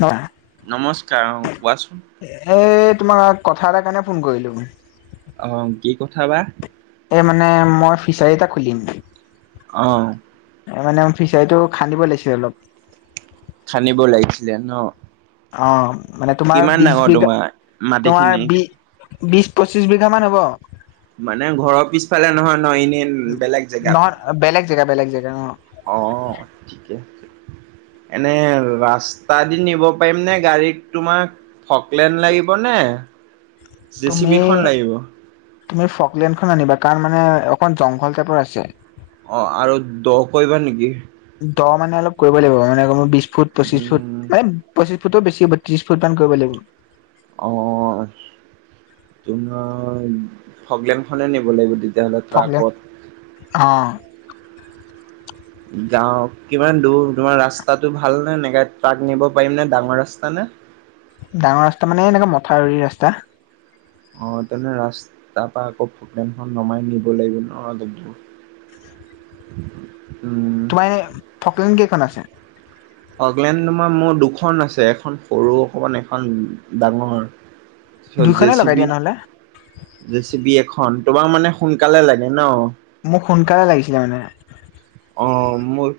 হ নমস্কাৰ অ কোৱাচোন এই তোমাক কথা এটা কাৰণে ফোন কৰিলো আহ কি কথা বা এই মানে মই ফিচাৰী এটা খুলিম আহ মানে ফিচাৰীটো খান্দিব লাগিছিল অলপ খানিবও লাগিছিলে ন অ মানে তোমাৰ কিমান বি ডাঙৰ বিঘা তোমাৰ তোমাৰ মাটিখিনি বি বিছ পঁচিছ বিঘামান হ'ব মানে ঘৰৰ পিছফালে নহয় ন এনেই বেলেগ নহয় জেগাত বেলেগ জেগা বেগ জেগা ন অঁ ঠিকে এনে ৰাস্তা দি নিব পাৰিম নে গাড়ীত তোমাক ফকলেন লাগিব নে জে চি তুমি বিখন লাগিব তুমি ফকলেণ্ডখন আনিবা কাৰ মানে অকণ জংঘল টাইপৰ আছে অ আৰু দ কৰিবা নেকি দ মানে অলপ কৰিব লাগিব মানে বিশ ফুট পঁচিশ উম ফুট মানে পঁচিছ ফুট ফুটটো বেছি হ'ব ত্ৰিশ ফুট মান কৰিব লাগিব অ তোমাৰ ফগলেম খনে নিব লাগিব তে পলে অ গাও কিমান দূৰ তোমাৰ ৰাস্তাটো ভাল নে এনেকে ট্ৰাক নিব পাৰিম নে ডাঙৰ ৰাস্তা নে [inaudible] ডাঙৰ ৰাস্তা মানে এনেকুৱা মথাউৰি ৰাস্তা অ তেনে ৰাস তাৰ পৰাা আকৌ ভটেনখন নমাই নিব লাগিব নদ দূৰ হয় [inaudible] তোমাৰ এনে ফকলেন কেইখন আছে অকলেণ্ডমাৰ মোৰ দুখন আছে এখন সৰু অকমান এখন ডাঙৰ ত দুইখনে লগাই জেচিপি দিয়া নহ'লে জেচিপি এখন তোমাৰ মানে সোনকালে লাগে ন মোক সোনকালে লাগিছিলে মানে। অ' মই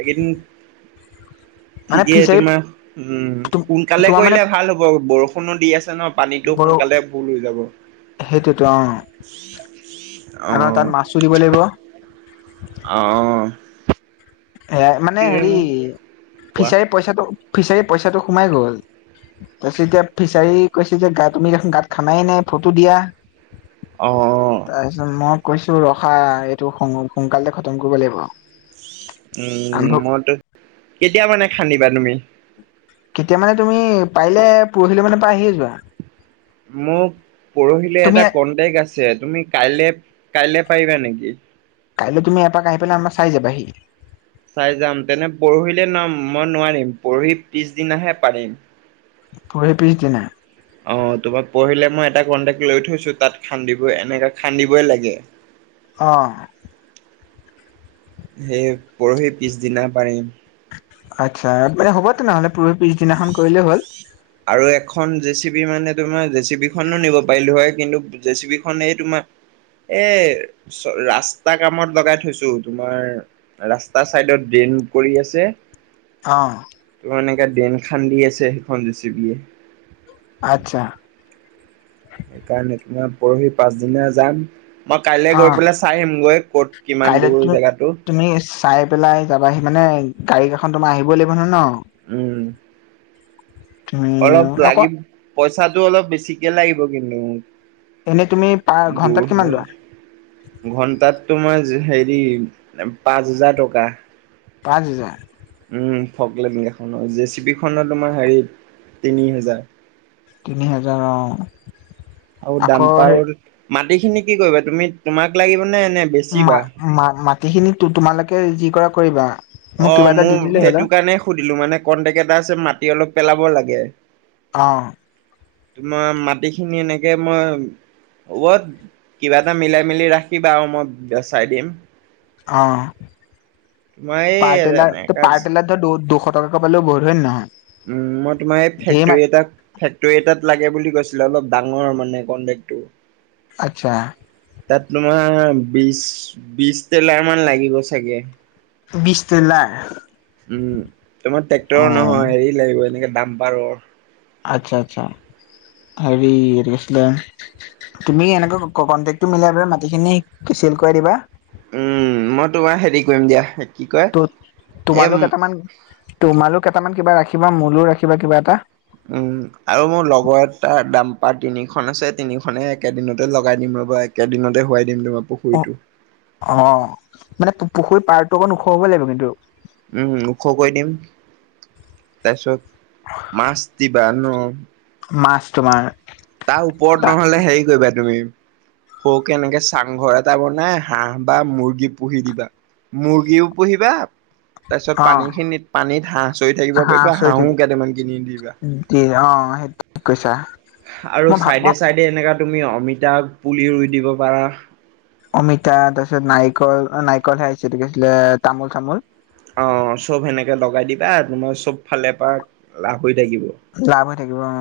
এইকেইদিন মানে ঠিকেই ফিচাৰী তোমাৰ উম সোনকালে তোমাৰ মানে কৰিলে ভাল হ'ব বৰষুণো দি আছে ন পানীতটো বৰ সোনকালে ফুল হৈ যাব। সেইটোতো অ অ আকৌ তাত মাছো দিব লাগিব। অ'। এ মানে হেৰি অ কোৱা ফিচাৰী পইচাটো ফিচাৰী পইচাটো সোমাই গ'ল। তাৰপিছত এতিয়া ফিচাৰী কৈছে যে গা তুমি দেখন গাত খানাই নাই ফটো দিয়া। অ', তাৰপিছত মই কৈছো ৰখা এইটো সোন সোনকালে খতম কৰিব লাগিব। উম আৰম্ভ মইতো কেতিয়া মানে খান্দিবা তুমি? কেতিয়া মানে তুমি পাৰিলে পৰহিলৈ মানে পা আহিয়ে যোৱা। মোক পৰহিলে তুমি এটা কন্ট্ৰেক্ট আছে তুমি কাইলে কাইলে পাৰিবা নেকি? কাইলৈ তুমি এপাক আহি পেলাই আমাৰ চাই যাবাহি। চাই যাম, তেনে পৰহিলে নম মই নোৱাৰিম পৰহি পিছদিনাহে পাৰিম। পৰহিৰ পিছদিনা? অ' তোমাক পৰহিলে মই এটা কন্টেক্ট লৈ থৈছো, তাত খান্দিব এনেক খান্দিবই লাগে। অ'। সেই পৰহি পিছদিনা পাৰিম। আচ্ছা মানে হ'ব তেনেহ'লে। পৰহি পিছদিনাখন কৰিলেই হ'ল আৰু এখন জেচিবি মানে তোমাৰ জেচিবি খনো নিব পাৰিলো হয় কিন্তু জেচিবি খনে এই তোমাৰ এ চ ৰাস্তা কামত লগাই থৈছো তোমাৰ ৰাস্তা চাইডত ড্ৰে কৰি আছে অ' তোমাৰ এনেকে ড্ৰেইন খান্দি আছে সেইখন জেচিবিয়ে। আচ্ছা সেইকাৰণে তোমাৰ পৰহি পাছদিনা যাম মই কাইলৈ গৈ অঁ পেলাই চাই আহিম গৈ ক'ত কিমান কাইলৈ দূৰ তুমি জেগাটো। তুমি চাই পেলাই যাবাহি মানে গাড়ী কেইখন তোমাৰ আহিবই লাগিব নহয় ন? উম। তুমি অলপ অক লাগিব পইচাটো অলপ বেছিকে লাগিব কিন্তু মোক। এনেই তুমি পা ঘন্টাত দূৰ কিমান লোৱা বল ঘণ্টাত তোমাৰ জ হেৰি পাঁচ হাজাৰ টকা। পাঁচ হাজাৰ? উম ফকলেনখনৰ, জেচিবি খনৰ তোমাৰ হেৰিত তিনি হাজাৰ। তিনি হাজাৰ অ'। আৰু দাম্পাৰৰ, মাটি খিনি কি কৰিবা তুমি তোমাক লাগিব নে নে মা বেচিবা? মা মাটিখিনি তোমালোকে যি কৰা কৰিবা। মোক কিবা অ' এটা দি মোৰ দিলেই হ'ল সেইটো কাৰণে সুধিলো মানে কন্ট্ৰেক্ট এটা আছে মাটি অলপ পেলাব লাগে। অ'। তোমাৰ মাটি খিনি এনেকে মই হ'ব কিবা এটা মিলাই মিলি ৰাখিবা আৰু, মই বেচাই দিম। অ' তোমাৰ এই পাৰ টেলাৰ এনেকা পাৰ টেলাৰত তো দু দুশ শটকাকৈ পালওঁ বহুত হয়নে নহয়? উম মই তোমাৰ এই ধেৰ মা ফেক্টৰী এটাত ফেক্টৰী এটাত লাগে বুলি কৈছিলে, অলপ ডাঙৰ মানে কন্ট্ৰেক্টটো। আচ্ছা। তাত তোমাৰ বিশ বিশ টেলাৰ মান লাগিব চাগে। উম বিশ টেলাৰ তোমাৰ ট্ৰেক্টৰৰ অঁ নহয় হেৰি লাগিব। এনেকে দম্পাৰৰ আচ্ছা আচ্ছা, হেৰি এইটো কি আছিলে? তুমি এনেকৈ কনটেকটো মিলাই পেলাই মাটিখিনি চেল কৰাই দিবা। উম, মই তোমাৰ হেৰি কৰিম, দিয়া। কি কয় ত' এ উম তোমালোক কেইটামান, তোমালোক কেইটামান কিবা ৰাখিবা, মোলৈও ৰাখিবা, কিবা এটা। উম, আৰু মোৰ লগৰ এটাৰ দাম্পাৰ তিনিখন আছে। তিনি খনে একেদিনতে লগাই দিম। একেদিনতে হোৱাইট অ', অ, মানে, পুখুৰীৰ পাৰটো অকণ ওখ হ'ব লাগিব কিন্তু। উম, ওখ কৰি দিম। তাৰপিছত, মাছ দিবা ন? মাছ তোমাৰ তাৰ ওপৰত নহ'লে, হেৰি কৰিবা তুমি। সৰু কে এনেকে চাংঘৰ এটা বনাই হাঁহ বা মুৰ্গী পুহি দিবা। মুৰ্গীও পুহিবা। তাৰপিছত অ পানীখিনিত পানীত হাঁহ চৰি থাকিব হাঁহ পাৰিব। চৰি থাকি হাঁহো কেইটামান কিনি দিবা। অ', সেইটো কৈছা। আৰু মই ভাব মই চাইডে-চাইডে এনেকা তুমি অমিতা পুলি ৰুই দিব পাৰা। অমিতা তাৰপিছত নাৰিকল, অ', নাৰিকলহে আহিছে এইটো কি আছিলে তামোল চামোল। অ', চব সেনেকে লগাই দিবা তোমাৰ চব ফালে পৰা লাভ হৈ থাকিব। লাভ হৈ থাকিব অ',।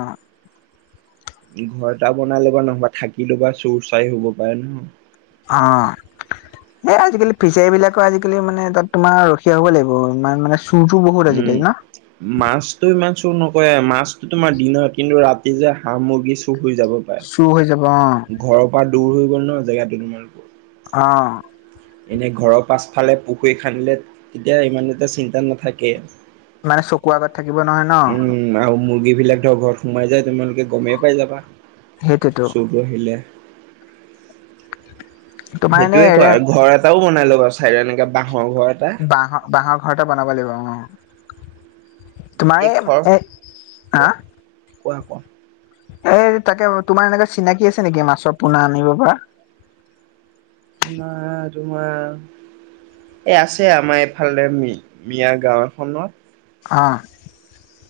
ঘৰ এটা বনাই লবা, নহবা থাকি লবা চোৰ চাৰ হ'ব পাৰে নহয়। অ',। এই আজিকালি ফিচাৰী বিলাকৰ আজিকালি মানে, তাত তোমাৰ ৰখীয়া হ'ব লাগিব। ইমান মানে চুৰটো বহুত উম, আজিকালি ন মাছ তো ইমান চোৰ ন কৰে মাছতো তোমাৰ দিন হয় কিন্তু ৰাতি যে হাঁহ, মুৰ্গী চোৰ চুৰ হৈ যাব অ',। ঘৰৰ পৰা দূৰ হৈ গ'ল ন, জেগা তো তোমালোকৰ। অ',। এনে, ঘৰৰ পাছফালে পুখুৰী খান্দিলে, তেতিয়া ইমান এটা চিন্তা নাথাকে। মানে, চকুৰ আগত থাকিব নহয় ন,। এইবিলাক ধৰ ঘৰত সোমাই যায়, তোমালোকে গমেই পাই যাবা সেইটোতো চুৰটো আহিলে। তোমাৰ এনে সেইটোয়ে এ কৰা ঘৰ এটাও বনাই ল'বাচোন। চাইডত এনেকে বাঁহৰ ঘৰ এটা। বাঁহৰ বাঁহৰ ঘৰ এটা বনাব লাগিব অ তোমাৰ বাকী এই খৰ এ হা কোৱা কোৱা কোৱা। এই তাকে, তোমাৰ এনেকুৱা চিনাকি আছে নেকি? মাছৰ পোনা আনিব পৰা। নাই তোমাৰ। এই আছে, আমাৰ এইফালে মিয়া গাঁও এখনত। অ',।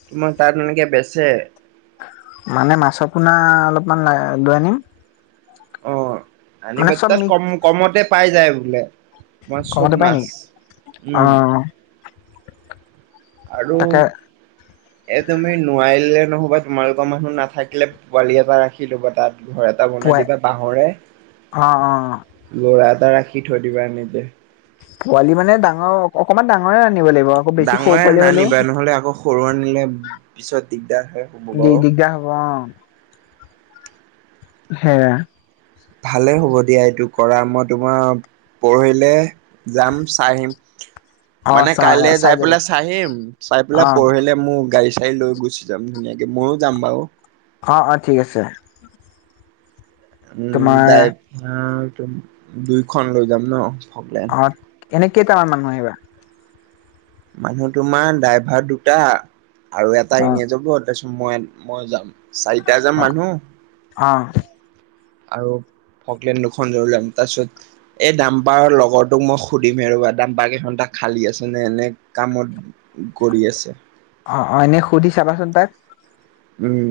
তোমাৰ তাত এনেকে বেচে। মানে মাছৰ পোনা অলপমান লৈ আনিম। অ', মানে আনিবা চব তাত মি কম-কমতে পাই যায় বোলে। তোমাৰ চব কমতে পাই মাছ নেকি অ উম। আৰু তাকে এই তুমি নোৱাৰিলে নহ'বা তোমালোকৰ মানুহ নথাকিলে, পোৱালি এটা ৰাখি ল'বা তাত। ঘৰ এটা বনাই পোৱাই দিবা বাঁহৰে অ অ লৰা-' টা ৰাখি থৈ দিবা এনেকে। পোৱালি মানে, ডাঙৰ অকনমান ডাঙৰে আনিব লাগিব আকৌ বেছি সৰু ডাঙৰে পোৱালি হলেও আনিবা, নহলে আকৌ সৰু আনিলে পিছত দ দিগদাৰ হে হব দি আৰু। দিগদাৰ হ'ব অ সেয়া। ভালে হ'ব দিয়া, এইটো কৰা মই তোমাৰ পৰহিলে যাম, চাই আহিম। অ মানে চা কাইলৈ যাই যাবা পেলাই চাই আহিম, চাই অ পেলাই পৰহিলে মোক গাড়ী চাৰী লৈ গুচি যাম ধুনীয়াকে, ময়ো যাম বাৰু। অ', অ' ঠিক আছে। উম, তোমাৰ দাইট হু, দুইখন লৈ যাম ন' পগ্ৰেম? অ এনে কেইটামান মানুহ আহিবা? মানুহ তোমাৰ ড্ৰাইভাৰ দুটা আৰু এটা অ এনে যাব তাৰপিছত মই মই যাম, চাৰিটা যাম অ মানুহ অ আৰু ফকলেন দুখন ধৰি লোৱা তাৰপিছত এই দাম্পাৰৰ লগৰটোক মই সুধিম এ, ৰ'বা দাম্পাৰকেইখন তাক খালী আছে নে এনে কামত কৰি আছে অ', অ' এনে সুধি চাবাচোন তাক। উম।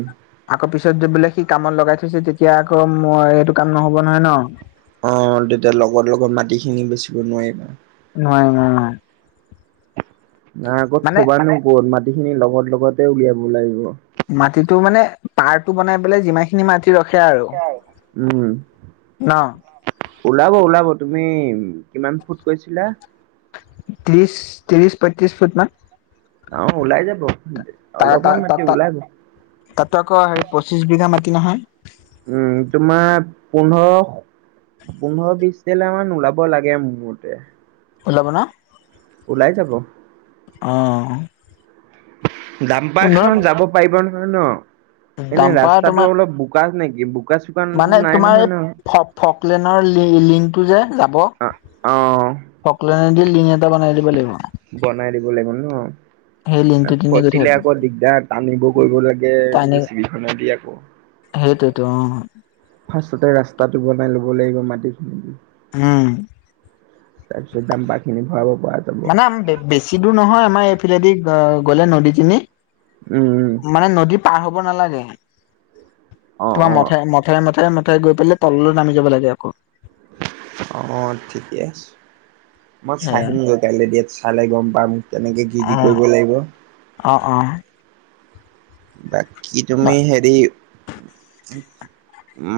আকৌ পিছত গৈ বোলে সি কামত লগাই থৈছে তেতিয়া আকৌ মই এইটো কাম নহ'ব নহয় ন'। অ' তেতিয়া লগৰ লগত মাটিখিনি বেচিব নোৱাৰিবা। নোৱাৰি নোৱাৰি নুৱা। নাই আকৌ থবানো ক'ত? মাটিখিনি লগত লগতে উলিয়াব লাগিব। মাটিটো মানে পাৰটো বনাই পেলাই যিমানখিনি মাটি ৰখে আৰু উম, ন ওলাব ওলাব। তুমি কিমান ফুট কৈছিলা? ত্ৰিশ ত্ৰিশ পঁয়ত্ৰিশ ফুটমান। অ' ওলাই যাব। তাৰ তা অলপমান তা তাত মাটি ওলাব। তা তাত আকৌ হেৰি পঁচিছ বিঘা মাটি নহয়। উম তোমাৰ পোন্ধৰ পোন্ধৰ বিশ টেইলাৰমান ওলাব লাগে মোৰ মতে। ওলাব ন'? ওলাই যাব। অ'। পোন্ধৰ দাম্পাৰখন যাব পাৰিব নহয় ন'। এনে দাম্পাৰ ৰাস্তাটো তোমাৰ অলপ বোকা নেকি? চোকা মানে নাই তোমাৰ নহয় এই ন? ফ-ফকলেনৰ লি-লিংটো যে যাব অ অ'। ফকলনেদি লিং এ বনাই দিব লাগিব সেই লিংকটো ন'? কিনে গৈ ফচিলে থাকিব আকৌ দিগদাৰ, টানিব কৰিব লাগে তাইনে যে চিখ নদি আকৌ ত ফাৰ্ষ্টতে ৰাস্তাটো বনাই লব লাগিব মাটিখিনি দি। হুম। তাৰপিছত দাম্পাৰখিনি ভৰাব। পৰা যাব। মানে আম বে-বেছি দূৰ নহয়, আমাৰ এইফালেদি গ'লে নদীখিনি উম, উম, মানে নদী পাৰ হ'ব নালাগে। অ', তোমাৰ অ', মথে মথে, মথেৰে মথেগৈ পেলাই তললৈ নামি যাব লাগে আকৌ। অ' ঠিকে আছে। মই চাই সেয়া আহিম গৈ কাইলে দিয়াত চালে গম পাম মোক কেনেকে কি কি অ কৰিব লাগিব। অ অ'। বাকী তুমি হেৰি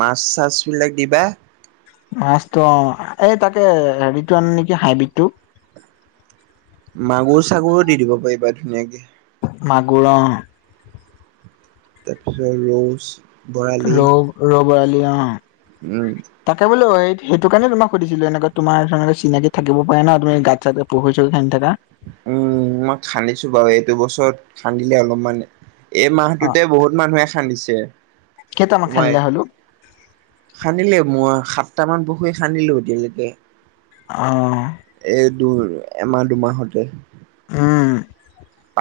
মাছ চাছবিলাক দিবা। মাছতো অ'এই তাকে হেৰিটো আনি নেকি হাইবিটটো। মাগুৰ চাগুৰো দি দিব পাৰিবা ধুনীয়াকে। মাগুৰ অ'। তাৰপিছত ৰছ, ভৰালি। ভৰালি অ' তাকে বোলো এই সেইটো কাৰণে তোমাক সুধিছিলোঁ, এনেকুৱা তোমাৰ তেনেকুৱা চিনাকি থাকিব পাৰে ন' তুমি গাত চাত পুখুৰী চুখুৰি সান্ধি থাক উম, মই খান্দিছোঁ বাৰু এইটো বছৰত খান্দিলে অলপমান। এই অ মাহটোতে বহুত মানুহে খান্দিছে। কেইটামান তোমাৰ খান্দিলে হ'লো খান্দিলে মই সাত সাতটামান পুখুৰী খান্দিলোঁ এতিয়ালৈকে। অ'। তোৰ এমাহ দুমাহতে। উম।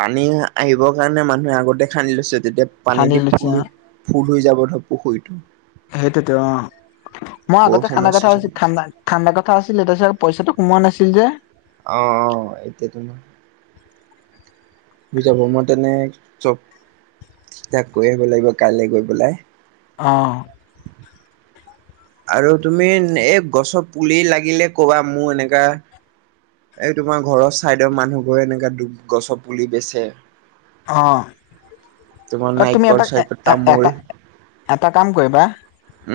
পানী আহিবৰ কাৰণে মানুহে আগতে খান্দি লৈছে তেতিয়া পানী খান্দি দি লৈছে ফুল অ ফুল হৈ যাব ধৰ পুখুৰীটো। সেইটোতো অ'। মই আগতে খান্দা বৰষুণৰ কথা ছিজন আছিলে খান্দা খান্দা কথা আছিলে তাৰপিছত পইছাটো উমান আছিল যে। অ', অ' এতিয়াতো নহয়। বুজাব মই তেনে চব কৈ আহিব লাগিব কাইলৈ গৈ পেলাই। অ'। আৰু তুমি এই গছৰ পুলি লাগিলে ক'বা মোৰ এনেকা এই তোমাৰ ঘৰৰ চাইদৰ মানুহবোৰে এনেকা গছৰ পুলি বেছে। অ তোমাৰ অ' তুমি নাৰিকল এটা চাৰিকল তামোল এ-এটা এ-এটা কাম কৰিবা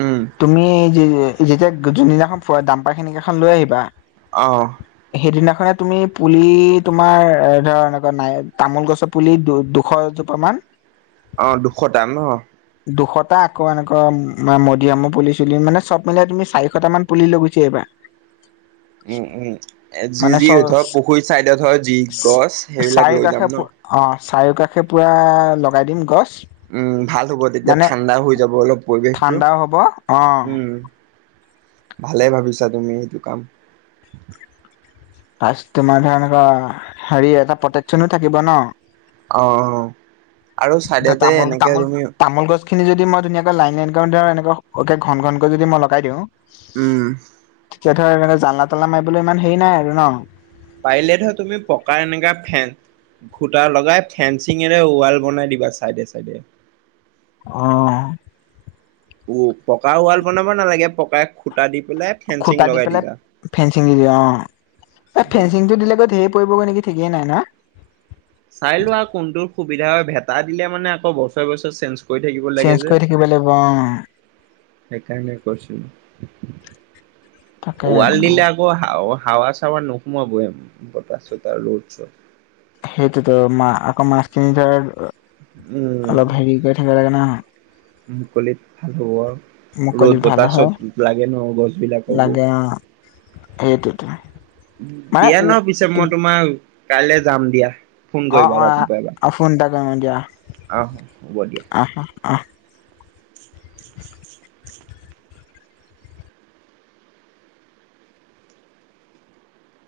উম তুমি যি-যেতিয়া যোনদিনাখন ফোৱা দাম্পাৰখিনি কেইখন লৈ আহিবা অ'। সেইদিনাখনে তুমি পুলি তোমাৰ এ, ধৰা এনেকোৱা নাই তামোল গছৰ পুলি দুশ দুটামান অ' দুশটা ন'? দুশটা আকৌ এনেকুৱা ম-মডিয়ামৰ পুলি চুলি মানে চব মিলাই তুমি চাৰিশটা পুলি লৈ গুচি আহিবা। [inaudible] উম, উম, যি মানে যি ধৰ চ পুখুৰী চাইডত হয় যি গছ সেইবিলাক লৈ যাম ন'? চাৰিওকাষে পোৰা লগাই দিম গছ। উম, ভাল হ'ব তেতিয়া, মানে ঠাণ্ডা হৈ যাব অলপ পৰিৱেশটো। ঠাণ্ডাও হ'ব উম অ'। ভালে ভাবিছা তুমি সেইটো কাম। প্লাছ তোমাৰ ধৰা এনেকুৱা হেৰি এটা প্ৰটেকচনো থাকিব ন'। অ', অ'। আৰু এতিয়া চাইডতে এনেকে তুমি তামোল-তামোল-তামোল গছখিনি যদি মই ধুনীয়াকৈ লাইন লাইন ধৰ এনেকুৱা ঘন ঘনকৈ যদি মই লগাই দিওঁ উম। এতিয়া ধৰা জালনা তালনা মাৰিবলৈ ইমান হেৰি নাই আৰু ন'? পাৰিলে ধৰ তুমি পকাৰ এনেকা ফেন গোটাৰ লগাই ফেনচিঙেৰে ৱাল বনাই দিবা চাইডে চাইডে। অ'। উ, পকা ৱাল বনাব নালাগে, পকাই খুটা দি পেলাই ফেঞ্চিং খুঁটা দি লগাই পেলাই দিবা। ফেঞ্চিং দিদে, অ' এই ফেঞ্চিংটো দিলে গৈ ধেৰ টেইবোৰ এনেকে ঠিকেই নাই না? চাই লোৱা কোনটো সুবিধা হয়, ভেটা দিলে মানে আকৌ বছৰে বছৰে চেঞ্জ কৰি থাকিব লাগে চেঞ্জ যে কৰি থাকিব লাগিব অ সেইকাৰণে কৈছোঁ। [inaudible] তাকে ৱাল বোলো দিলে আকৌ হা হাৱা চাৱা নোসোমাব, বতাহ চতাহ ৰ'দ চত। সেইটোতো মা-আকৌ মাছখিনি যাৰ উম অলপ হেৰি কৰি থাকিব লাগে ন'। মুকলিত ভাল হ'ব আৰু। ৰ'দ, মুকলিত ভাল বতাহ, হয় চব লাগে ন' গছবিলাককো। সেইটোয়েটো। দিয়া ন' পিছে মই তোমাৰ কাইলৈ যাম দিয়া। ফোন অ', অ', ফোন এটা কৰিম দিয়া। আহ, হ'ব দিয়া। আহ আহ